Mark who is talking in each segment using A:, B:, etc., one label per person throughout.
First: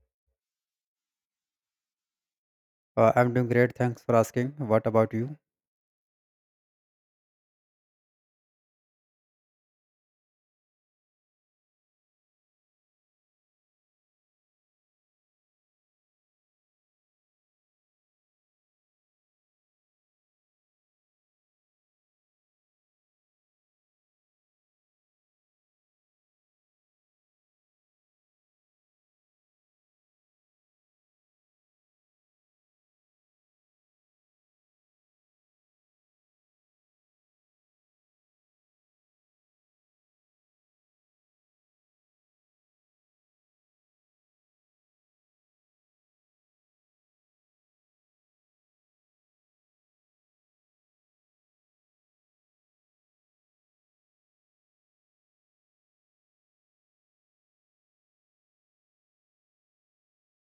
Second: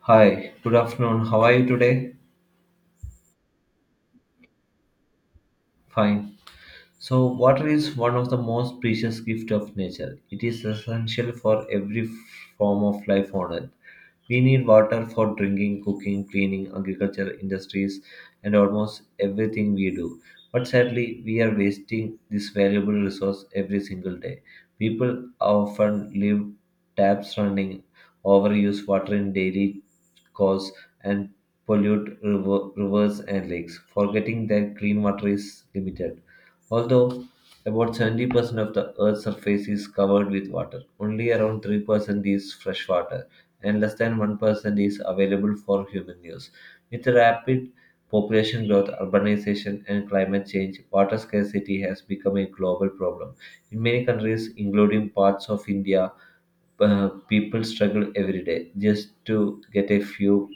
A: Hi, good afternoon. How are you today?
B: I'm doing great. Thanks for asking. What about you?
A: Fine. So, water is one of the most precious gifts of nature. It is essential for every form of life on earth. We need water for drinking, cooking, cleaning, agriculture, industries, and almost everything we do. But sadly, we are wasting this valuable resource every single day. People often leave taps running, overuse water in daily course, and pollute rivers and lakes, forgetting that clean water is limited. Although about 70% of the Earth's surface is covered with water, only around 3% is freshwater and less than 1% is available for human use. With rapid population growth, urbanization, and climate change, water scarcity has become a global problem. In many countries, including parts of India, people struggle every day just to get a few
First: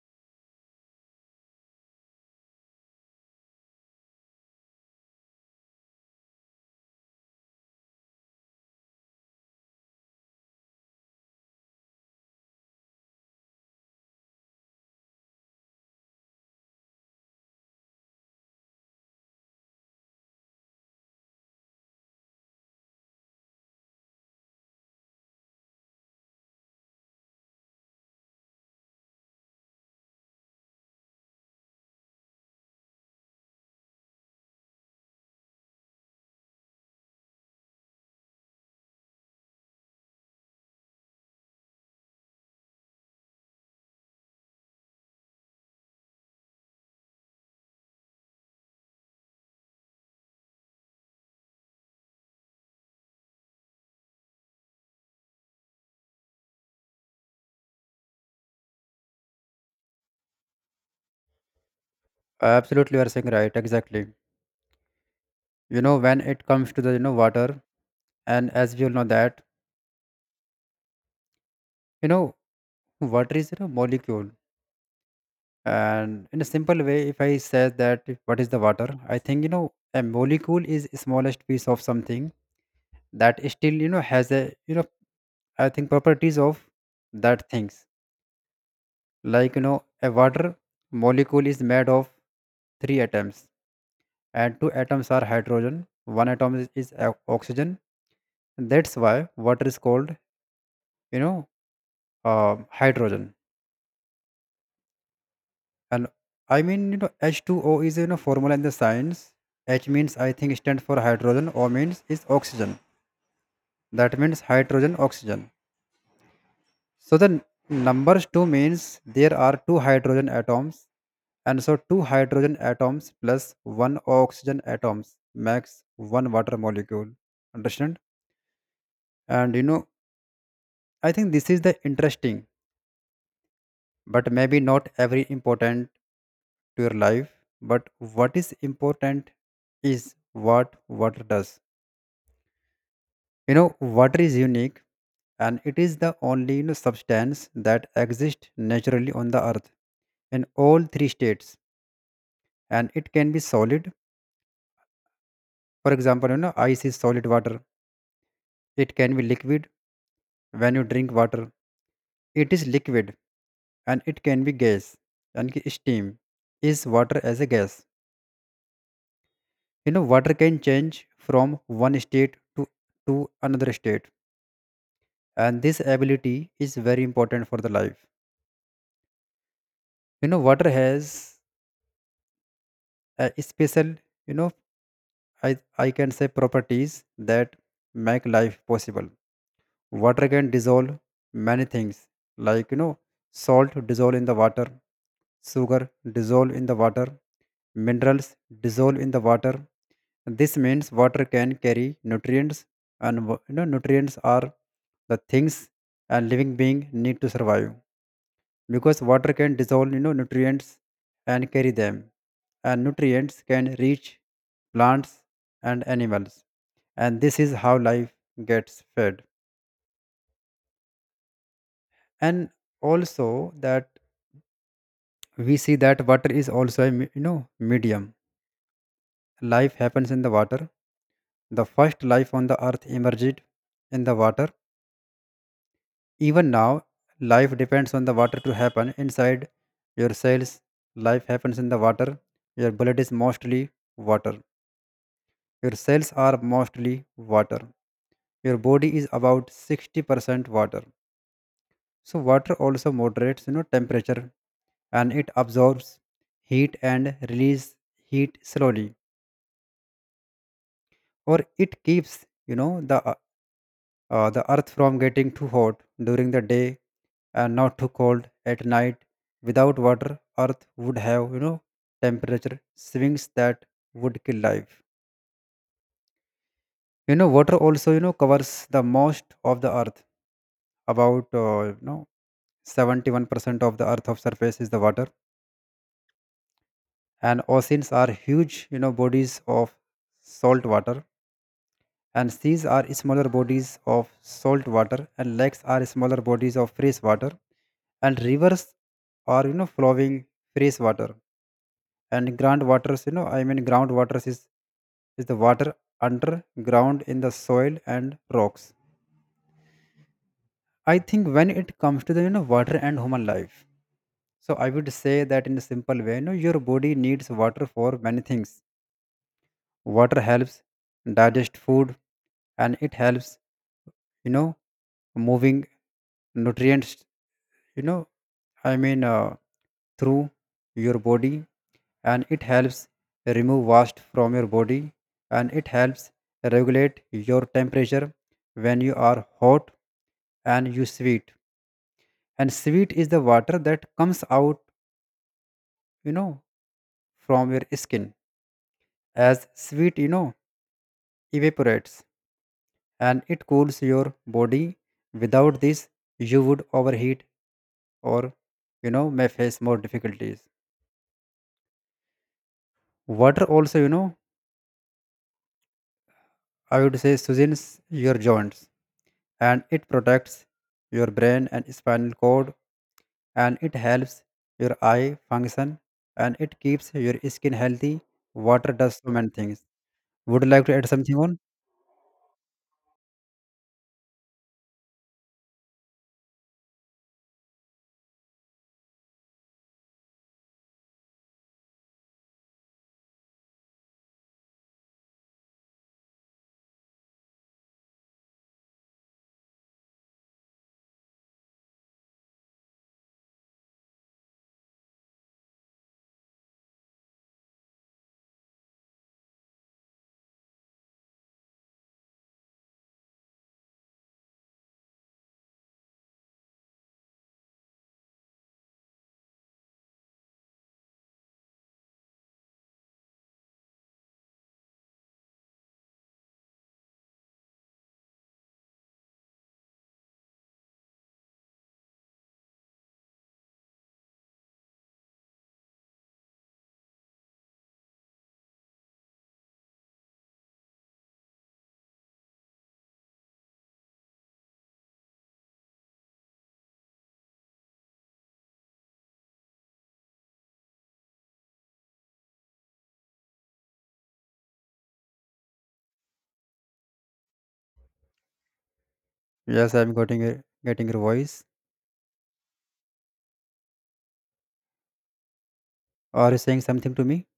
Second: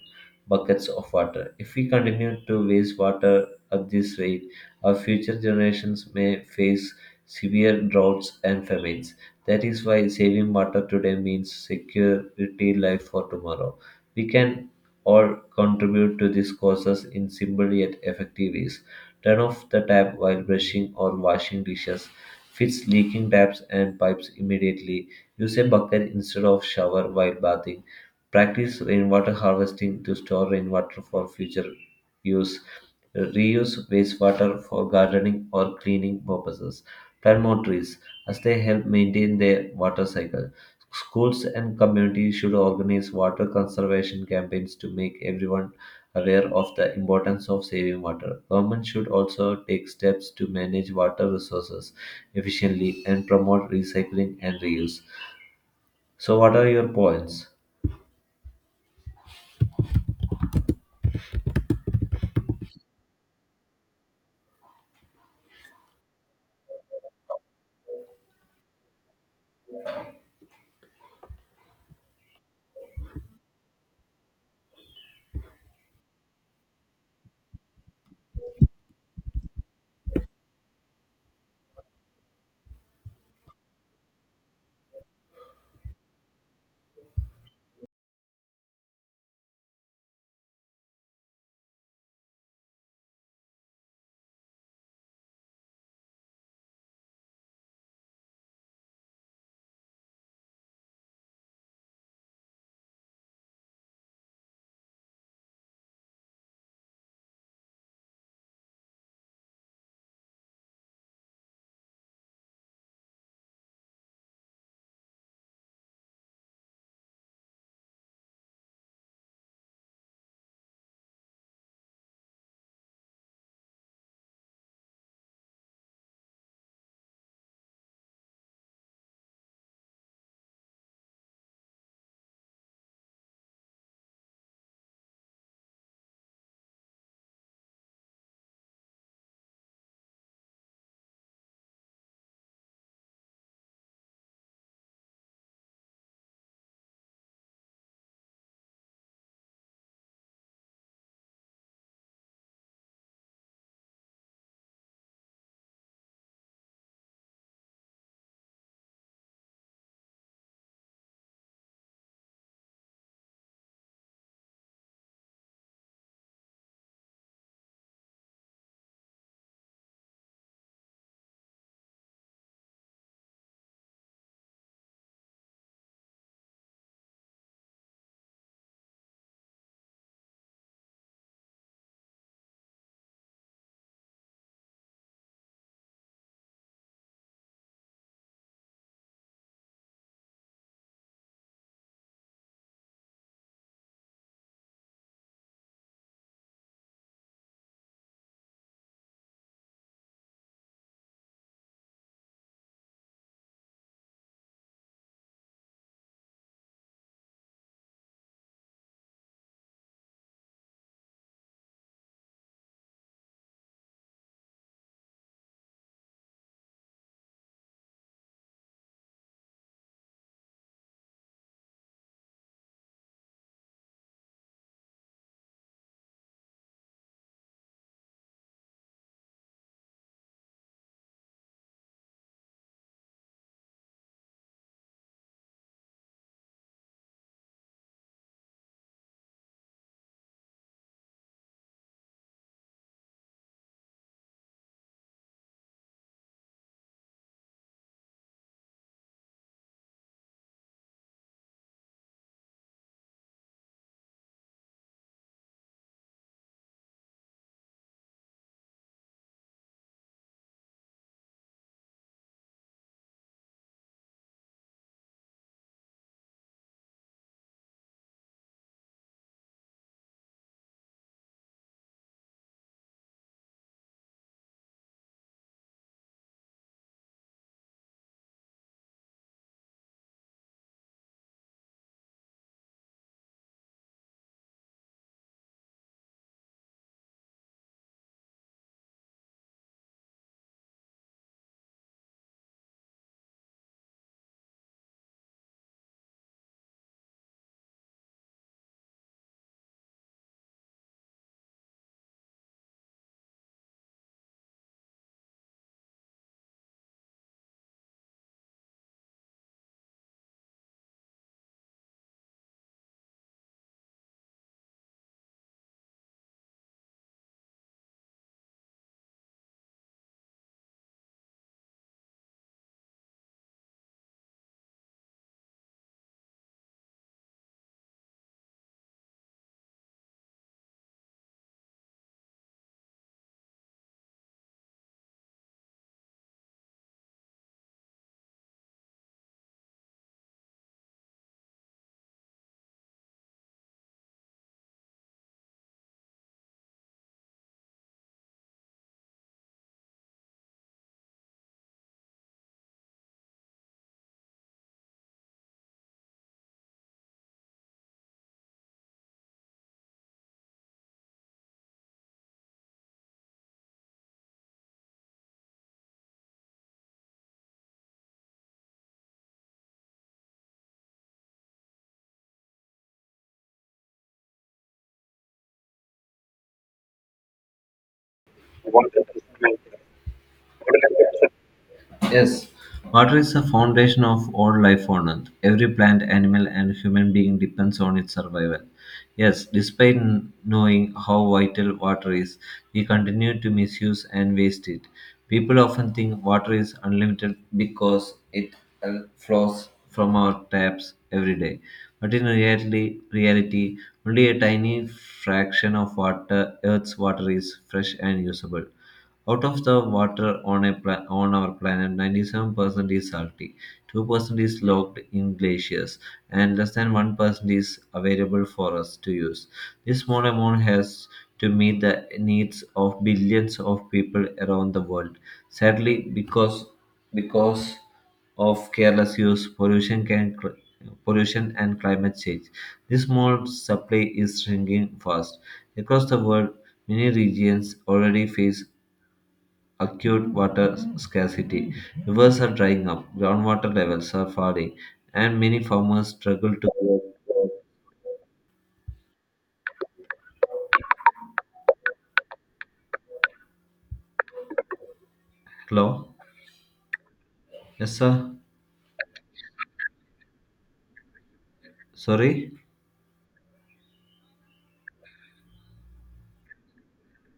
A: buckets of water. If we continue to waste water at this rate, our future generations may face severe droughts and famines. That is why saving water today means security life for tomorrow. We can all contribute to these causes in simple yet effective ways. Turn off the tap while brushing or washing dishes. Fix leaking taps and pipes immediately. Use a bucket instead of shower while bathing. Practice rainwater harvesting to store rainwater for future use. Reuse wastewater for gardening or cleaning purposes. Plant more trees as they help maintain their water cycle. Schools and communities should organize water conservation campaigns to make everyone aware of the importance of saving water. Government should also take steps to manage water resources efficiently and promote recycling and reuse. So, what are your points?
B: Absolutely you are saying right. Exactly. When it comes to the water, and as we all know that you know water is molecule, and in a simple way, if I say that what is the water, I think a molecule is smallest piece of something that still has a I think properties of that things. A water molecule is made of three atoms, and two atoms are hydrogen, one atom oxygen. That's why water is called you know hydrogen, and I mean h2o is formula in the science. H means I think stands for hydrogen, o means is oxygen, that means hydrogen oxygen. So the numbers 2 means there are two hydrogen atoms, and so two hydrogen atoms plus one oxygen atoms makes one water molecule. Understand? And I think this is the interesting, but maybe not every important to your life, but what is important is what water does. you know water is unique, and it is the only substance that exists naturally on the earth in all three states. And it can be solid, for example ice is solid water. It can be liquid, when you drink water it is liquid. And it can be gas, and steam is water as a gas. You know, water can change from one state to to another state, and this ability is very important for the life. You know, water has a special you know i I can say properties that make life possible. Water can dissolve many things, like salt dissolve in the water, sugar dissolve in the water, minerals dissolve in the water. This means water can carry nutrients, and nutrients are the things a living being need to survive. Because water can dissolve nutrients and carry them, and nutrients can reach plants and animals, and this is how life gets fed. And also that we see that water is also a medium. Life happens in the water. The first life on the earth emerged in the water. Even now, life depends on the water to happen inside your cells. Life happens in the water. Your blood is mostly water. Your cells are mostly water. Your body is about 60% water. So water also moderates temperature, and it absorbs heat and release heat slowly, or it keeps the earth from getting too hot during the day and not too cold at night. Without water, earth would have temperature swings that would kill life. You know, water also covers the most of the earth, about 71% of the earth of surface is the water. And oceans are huge bodies of salt water, and seas are smaller bodies of salt water, and lakes are smaller bodies of fresh water, and rivers are flowing fresh water. And ground waters, I mean ground waters is the water underground in the soil and rocks. I think when it comes to the water and human life, so I would say that in a simple way, your body needs water for many things. Water helps digest food, and it helps you know moving nutrients, you know i mean uh, through your body. And it helps remove waste from your body, and it helps regulate your temperature. When you are hot and you sweat, and sweat is the water that comes out you know from your skin. As sweat evaporates, and it cools your body. Without this, you would overheat or may face more difficulties. Water also, I would say soothes your joints, and it protects your brain and spinal cord, and it helps your eye function, and it keeps your skin healthy. Water
A: What
B: does so
A: is
B: many things. Would you like to add something on?
A: Yes, water is the foundation of all life on earth. Every plant, animal, and human being depends on its survival. Yes, despite knowing how vital water is, we continue to misuse and waste it. People often think water is unlimited because it flows from our taps every day. But in reality, only a tiny fraction of water, Earth's water is fresh and usable. Out of the water on on our planet, 97% is salty, 2% is locked in glaciers, and less than 1% is available for us to use. This small amount has to meet the needs of billions of people around the world. Sadly, because of careless use, pollution and climate change. This small supply is shrinking fast across the world. Many regions already face acute water scarcity. Rivers are drying up, groundwater levels are falling, and many farmers struggle to. Hello? Yes, sir.
B: Yes, I'm getting getting your voice.
A: Sorry?
B: Are you saying something to me?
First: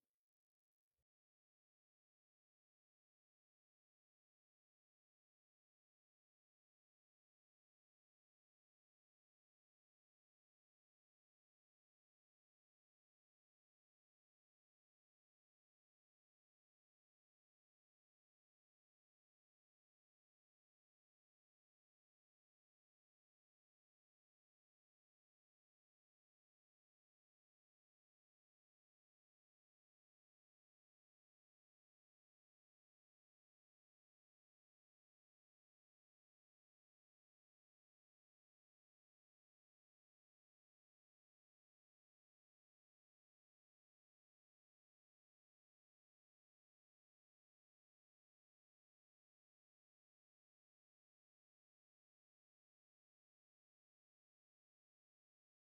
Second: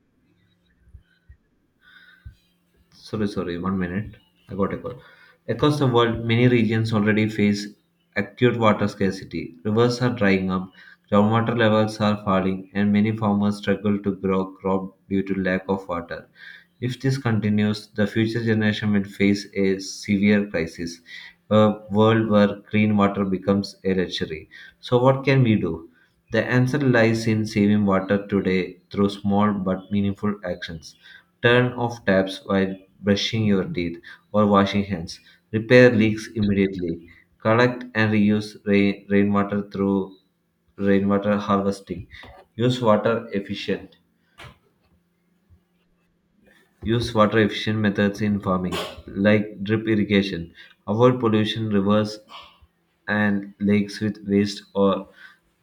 A: Sorry, 1 minute. I got a call. Across the world, many regions already face acute water scarcity. Rivers are drying up, groundwater levels are falling, and many farmers struggle to grow crop due to lack of water. If this continues, the future generation will face a severe crisis, a world where clean water becomes a luxury. So, what can we do? The answer lies in saving water today through small but meaningful actions. Turn off taps while brushing your teeth or washing hands. Repair leaks immediately. Collect and reuse rainwater through rainwater harvesting. Use water efficient. Use water efficient methods in farming, like drip irrigation. Avoid pollution, rivers, and lakes with waste or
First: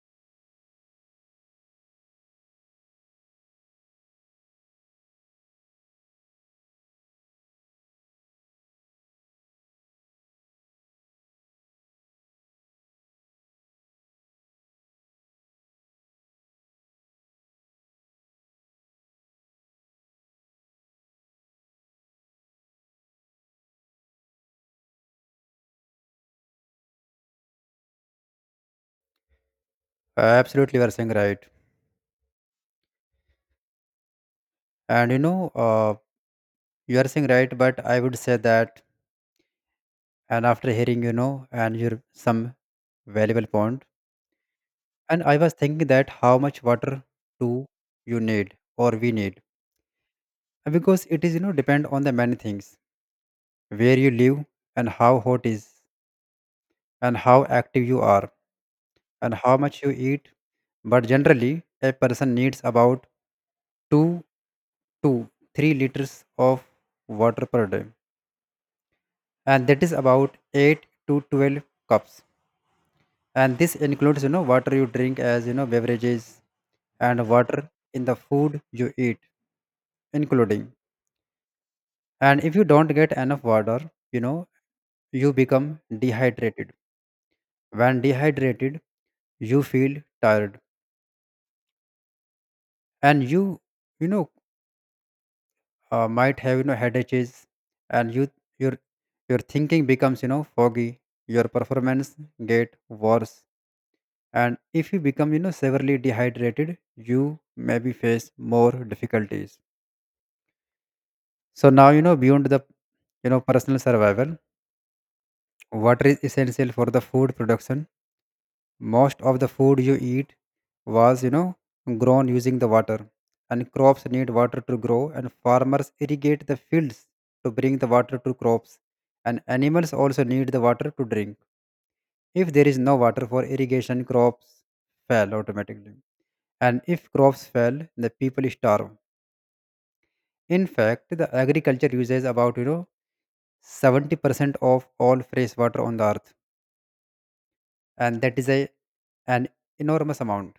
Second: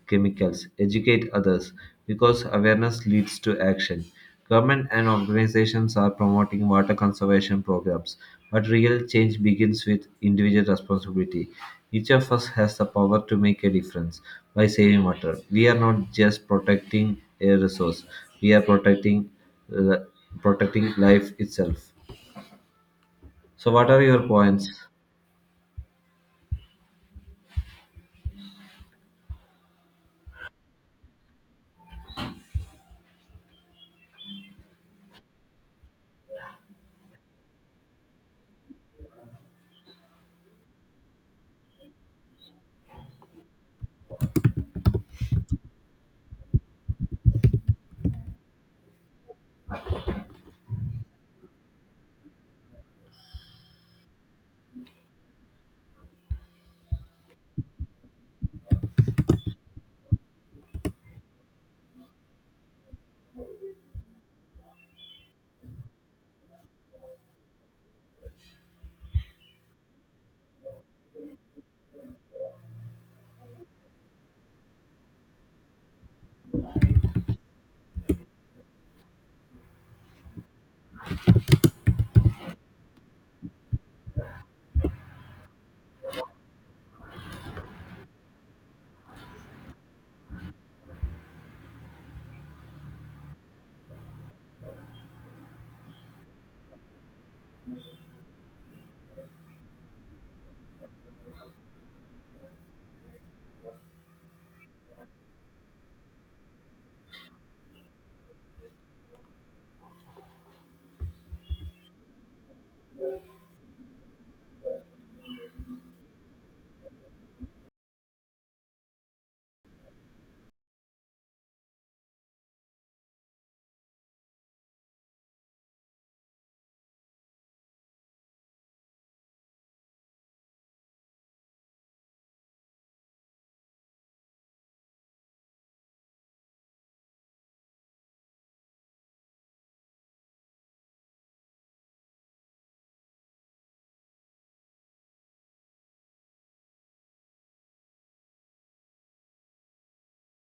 A: chemicals. Educate others because awareness leads to action. Government and organizations are promoting water conservation programs, but real change begins with individual responsibility. Each of us has the power to make a difference by saving water. We are not just protecting a resource; we are uh, protecting life itself. So, what are your points?
B: Absolutely, you are saying right. And you are saying right, but I would say that, and after hearing and your some valuable point, and I was thinking that how much water do you need or we need. And because it is depend on the many things, where you live, and how hot is, and how active you are, and how much you eat. But generally, a person needs about 2 to 3 liters of water per day, and that is about 8 to 12 cups. And this includes water you drink as beverages, and water in the food you eat including. And if you don't get enough water, you know you become dehydrated. When dehydrated, you feel tired, and you know might have headaches, and your your thinking becomes foggy, your performance get worse. And if you become severely dehydrated, you maybe face more difficulties. So now beyond the personal survival, water is essential for the food production. Most of the food you eat was grown using the water, and crops need water to grow, and farmers irrigate the fields to bring the water to crops, and animals also need the water to drink. If there is no water for irrigation, crops fail automatically, and if crops fail, the people starve. In fact, the agriculture uses about 70% of all fresh water on the earth, and that is a an enormous amount.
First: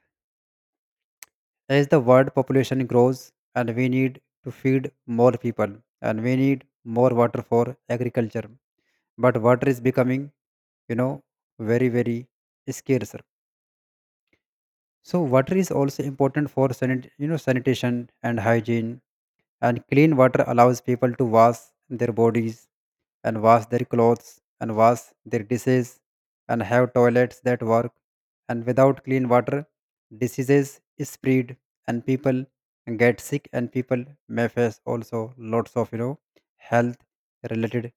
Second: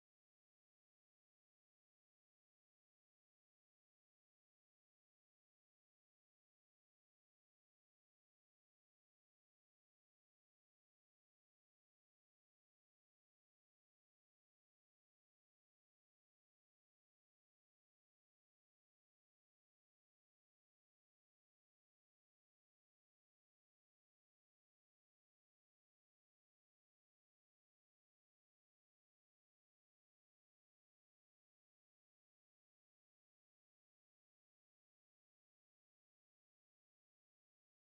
B: As the world population grows and we need to feed more people, and we need more water for agriculture, but water is becoming you know very very scarce. So water is also important for sanitation and hygiene. And clean water allows people to wash their bodies and wash their clothes and wash their dishes and have toilets that work. And without clean water, diseases spread and people get sick, and people may face also lots of health related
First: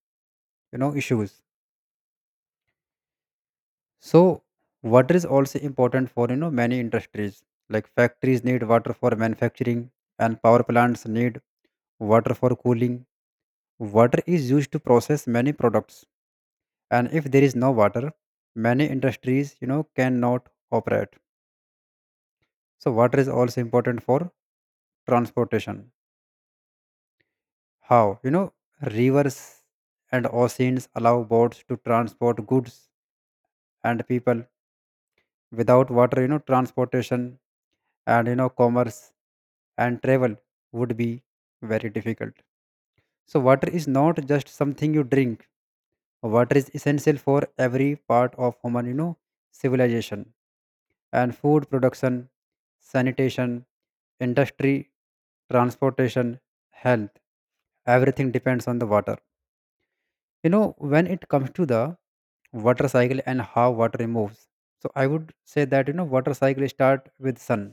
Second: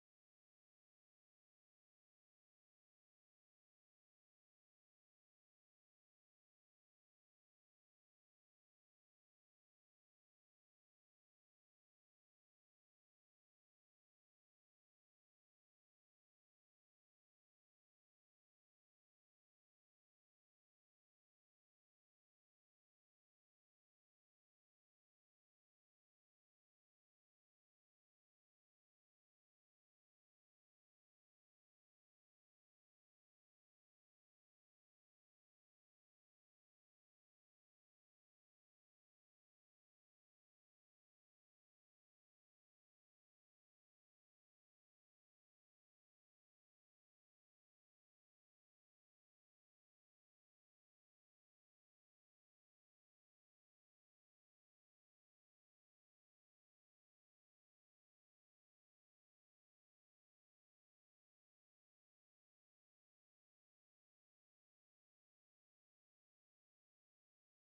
B: issues. So water is also important for many industries, like factories need water for manufacturing, and power plants need water for cooling. Water is used to process many products, and if there is no water, many industries cannot operate. So water is also important for transportation. How rivers and oceans allow boats to transport goods and people. Without water, transportation and commerce and travel would be very difficult. So water is not just something you drink. Water is essential for every part of human civilization, and food production, sanitation, industry, transportation, health, everything depends on the water. You know, when it comes to the water cycle and how water moves, so I would say that water cycle start with sun,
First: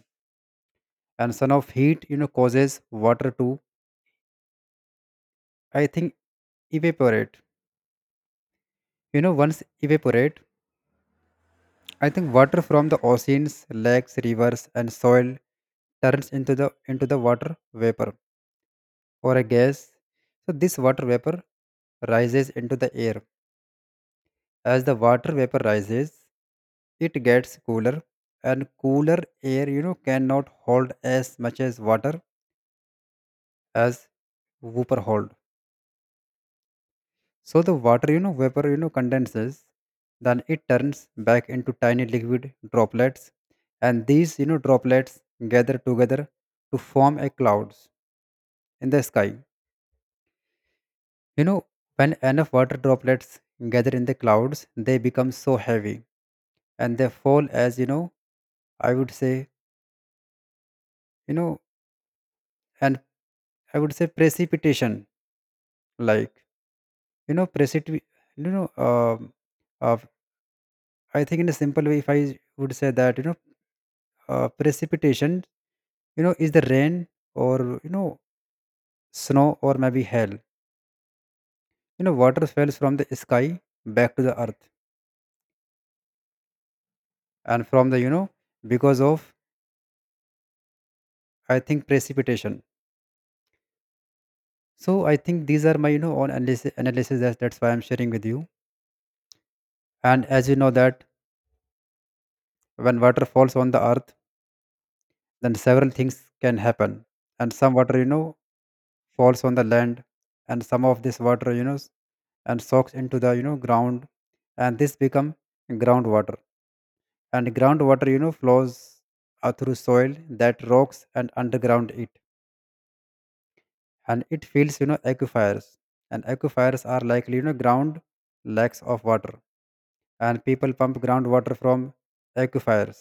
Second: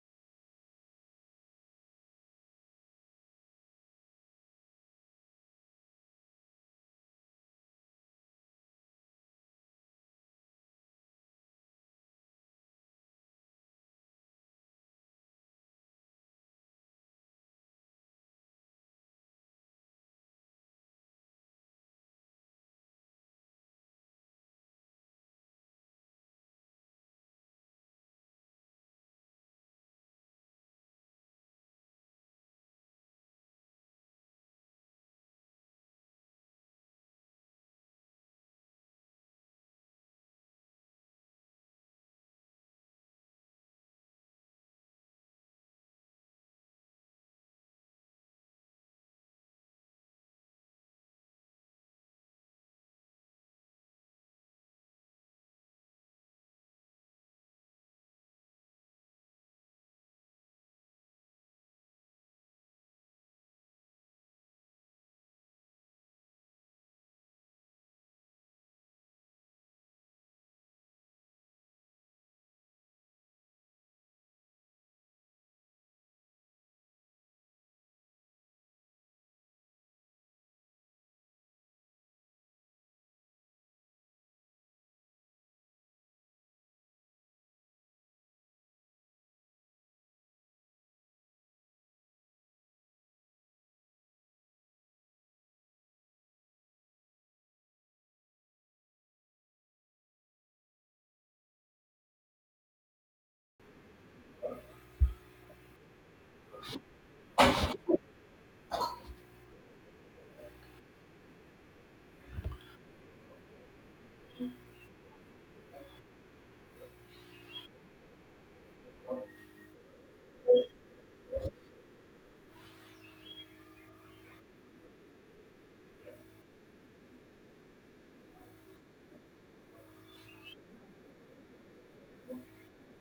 B: and sun of heat causes water to I think evaporate. You know, once evaporate, I think water from the oceans, lakes, rivers, and soil turns into the water vapor or a gas. So this water vapor rises into the air. As the water vapor rises, it gets cooler, and cooler air cannot hold as much as water as vapor hold. So the water, vapor, condenses, then it turns back into tiny liquid droplets, and these, droplets gather together to form a clouds in the sky. You know, when enough water droplets gather in the clouds, they become so heavy, and they fall as i would say you know and I would say precipitation, like you know precipit you know uh, I think in a simple way if I would say that precipitation is the rain or snow or maybe hail. You know, water falls from the sky back to the earth, and from the because of I think precipitation. So I think these are my own analysis, that's why I'm sharing with you. And as you know that when water falls on the earth, then several things can happen. And some water falls on the land, and some of this water you know s- and soaks into the ground, and this become groundwater. And groundwater flows through soil that rocks and underground it, and it fills aquifers. And aquifers are likely ground lacks of water, and people pump groundwater from aquifers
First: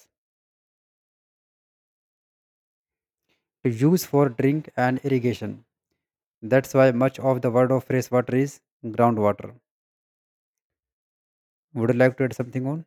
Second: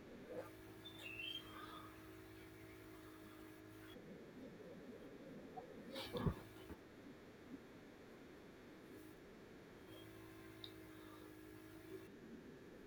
B: to use for drink and irrigation. That's why much of the world of fresh water is groundwater. Would you like to add something on?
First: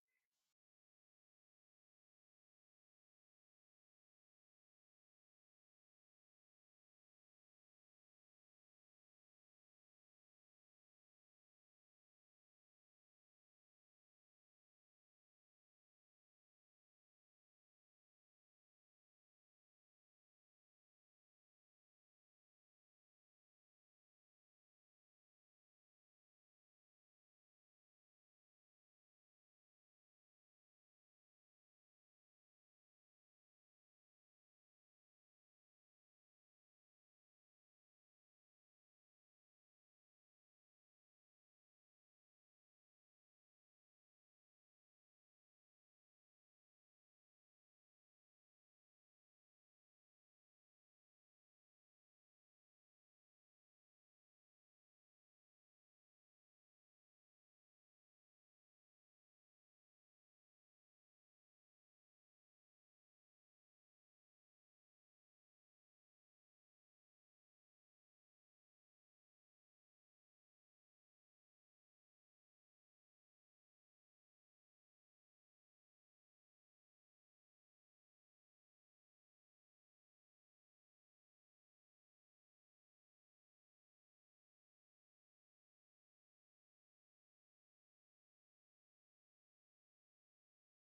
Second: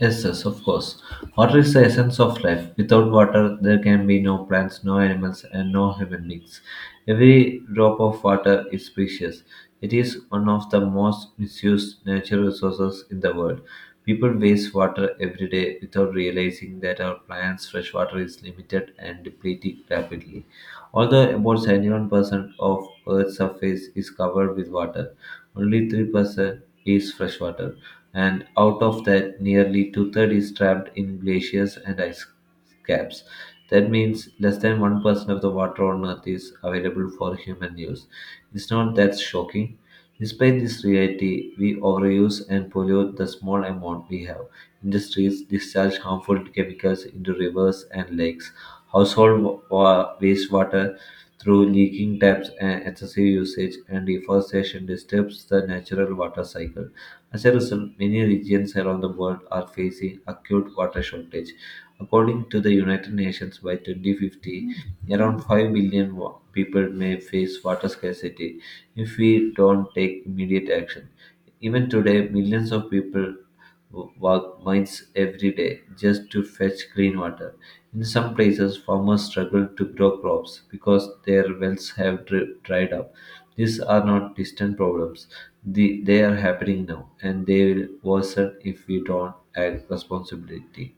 A: Yes, of course. Water is the essence of life. Without water, there can be no plants, no animals, and no human beings. Every drop of water is precious. It is one of the most misused natural resources in the world. People waste water every day without realizing that our plants' fresh water is limited and depleting rapidly. Although about 71% of Earth's surface is covered with water, only 3% is freshwater, and out of that, nearly two thirds is trapped in glaciers and ice caps. That means less than 1% of the water on Earth is available for human use. It's not that shocking. Despite this reality, we overuse and pollute the small amount we have. Industries discharge harmful chemicals into rivers and lakes household wa- wastewater through leaking taps and excessive usage, and deforestation disturbs the natural water cycle. As a result, many regions around the world are facing acute water shortage. According to the United Nations, by 2050, around 5 billion people may face water scarcity if we don't take immediate action. Even today, millions of people walk miles every day just to fetch clean water. In some places, farmers struggle to grow crops because their wells have dried up. These are not distant problems. They are happening now, and they will worsen if we don't act responsibility.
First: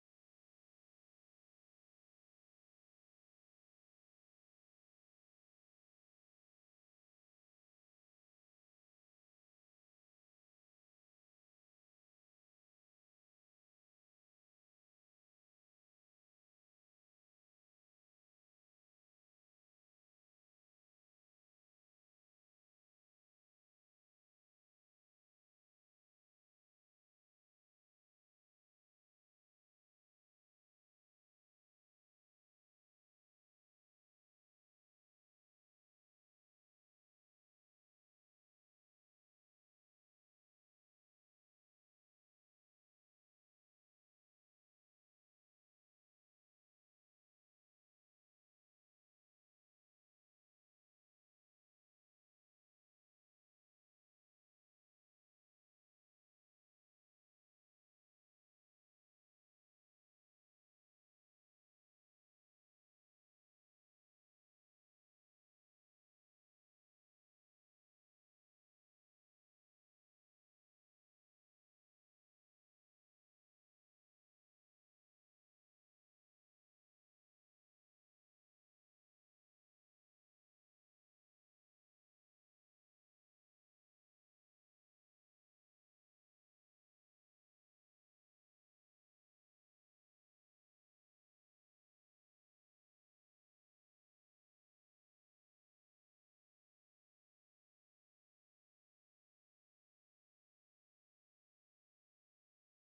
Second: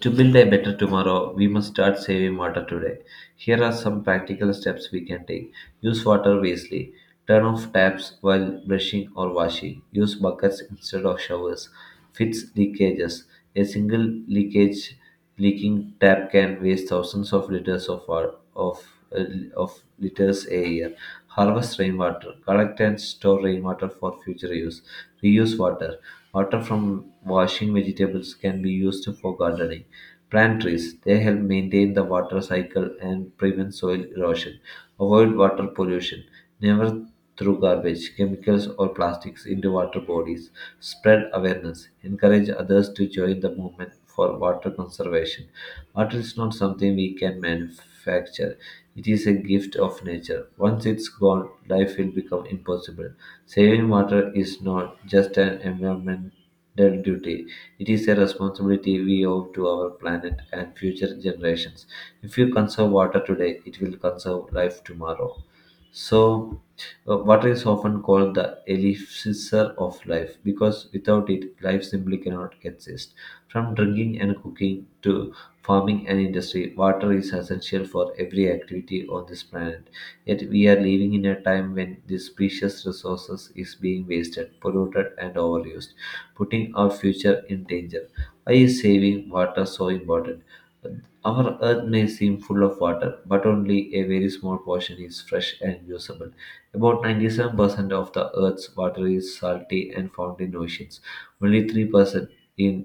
A: To build a better tomorrow, we must start saving water today. Here are some practical steps we can take. Use water wisely. Turn off taps while brushing or washing. Use buckets instead of showers. Fix leakages. A single leakage leaking tap can waste thousands of liters of water uh, of liters a year. Harvest rainwater. Collect and store rainwater for future use. Reuse water. Water from washing vegetables can be used for gardening. Plant trees. They help maintain the water cycle and prevent soil erosion. Avoid water pollution. Never throw garbage, chemicals, or plastics into water bodies. Spread awareness. Encourage others to join the movement for water conservation. Water is not something we can manufacture. It is a gift of nature. Once it's gone, life will become impossible. Saving water is not just an environmental duty, it is a responsibility we owe to our planet and future generations. If you conserve water today, it will conserve life tomorrow. So, water is often called the elixir of life because without it, life simply cannot exist. From drinking and cooking to farming and industry, water is essential for every activity on this planet. Yet, we are living in a time when this precious resources is being wasted, polluted, and overused putting our future in danger. Why is saving water so important? Our earth may seem full of water, but only a very small portion is fresh and usable. About 97% of the earth's water is salty and found in oceans. Only 3% in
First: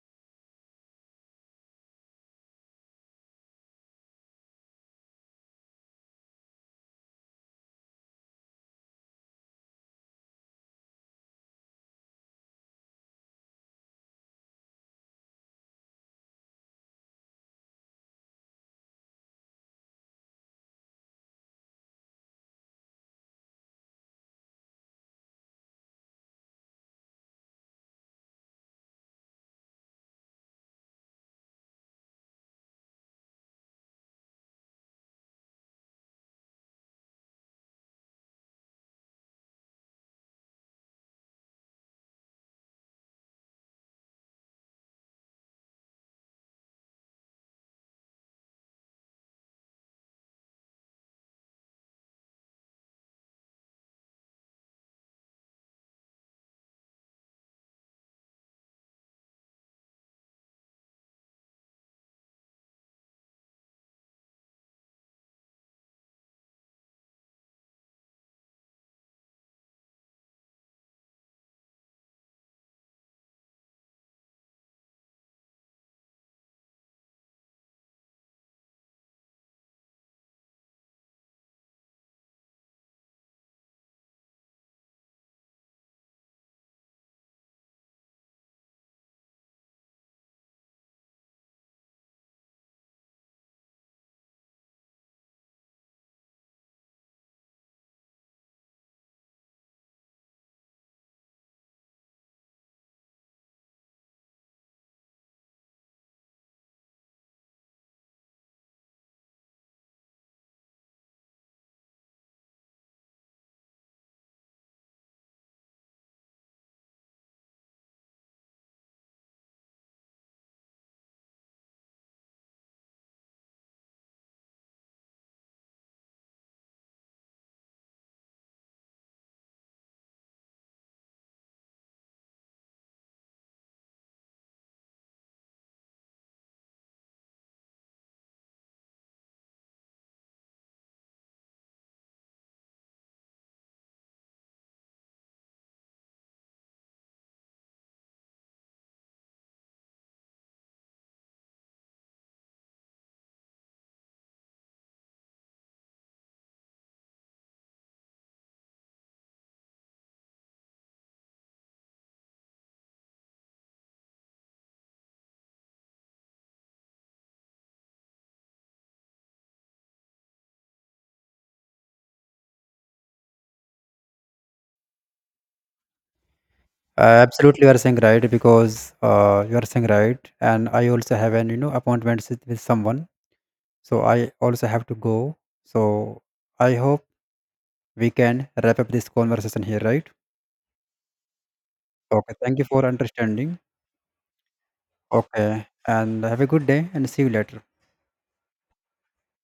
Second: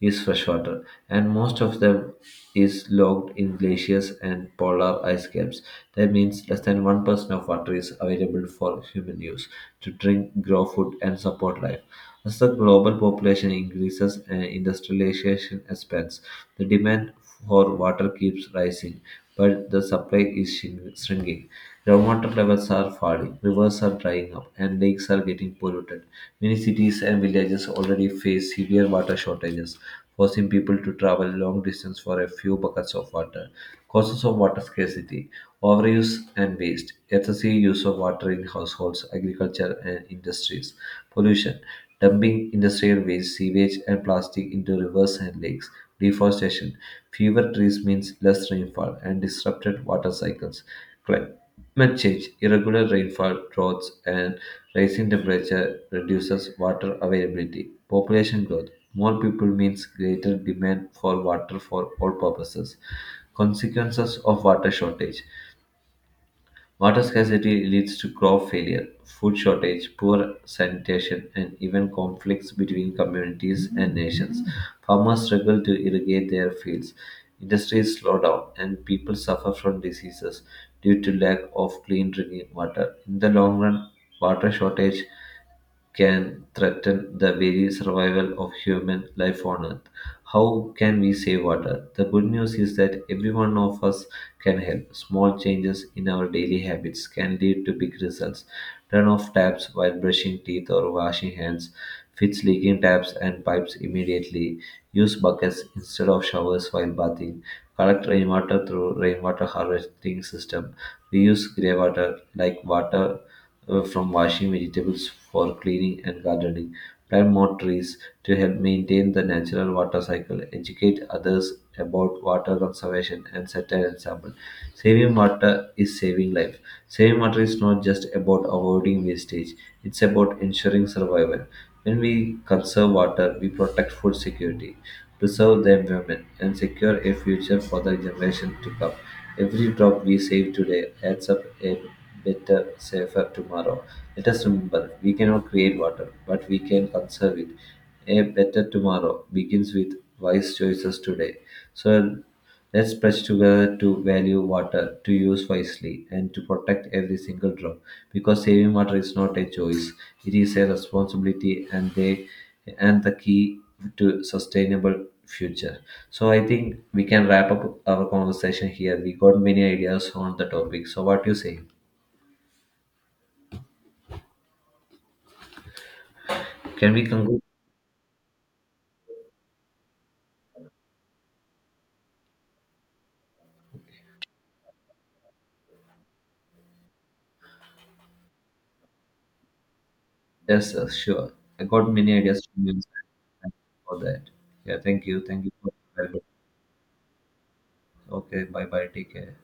A: is freshwater, and most of them is locked in glaciers and polar ice caps. That means less than 1% of water is available for human use to drink, grow food, and support life. As the global population increases and industrialization expands, the demand for water keeps rising, but the supply is shrinking. Groundwater levels are falling, rivers are drying up, and lakes are getting polluted. Many cities and villages already face severe water shortages, forcing people to travel long distance for a few buckets of water. Causes of water scarcity: overuse and waste, excessive use of water in households, agriculture, and industries, pollution, dumping industrial waste, sewage, and plastic into rivers and lakes, deforestation. Fewer trees means less rainfall and disrupted water cycles. Climate Climate change, irregular rainfall, droughts, and rising temperature reduces water availability. Population growth, more people means greater demand for water for all purposes. Consequences of water shortage. Water scarcity leads to crop failure, food shortage, poor sanitation, and even conflicts between communities and nations. Farmers struggle to irrigate their fields, industries slow down, and people suffer from diseases due to lack of clean drinking water. In the long run, water shortage can threaten the very survival of human life on earth. How can we save water? The good news is that every one of us can help. Small changes in our daily habits can lead to big results. Turn off taps while brushing teeth or washing hands. Fix leaking taps and pipes immediately. Use buckets instead of showers while bathing. Collect rainwater through rainwater harvesting system. Reuse grey water like water from washing vegetables for cleaning and gardening, plant more trees to help maintain the natural water cycle, educate others about water conservation, and set an example. Saving water is saving life. Saving water is not just about avoiding wastage, it's about ensuring survival. When we conserve water, we protect food security, preserve the environment, and secure a future for the generation to come. Every drop we save today adds up a better, safer tomorrow. Let us remember we cannot create water, but we can conserve it. A better tomorrow begins with wise choices today. So, let's pledge together to value water, to use wisely, and to protect every single drop. Because saving water is not a choice; it is a responsibility, and the key to sustainable future. So I think we can wrap up our conversation here. We got many ideas on the topic. So what do you say? Can we
B: uh,
A: conclude?
B: absolutely you are saying right, because you are saying right, and I also have an appointment with someone. So I also have to go. So I hope we can wrap up this conversation here, right?
A: Yes, sure. I got many
B: Okay.
A: ideas
B: Thank you
A: from you
B: for understanding.
A: for that. Yeah, thank you. Thank you
B: Okay.
A: for
B: And have a good day and see you later.
A: Okay, bye bye. Take care.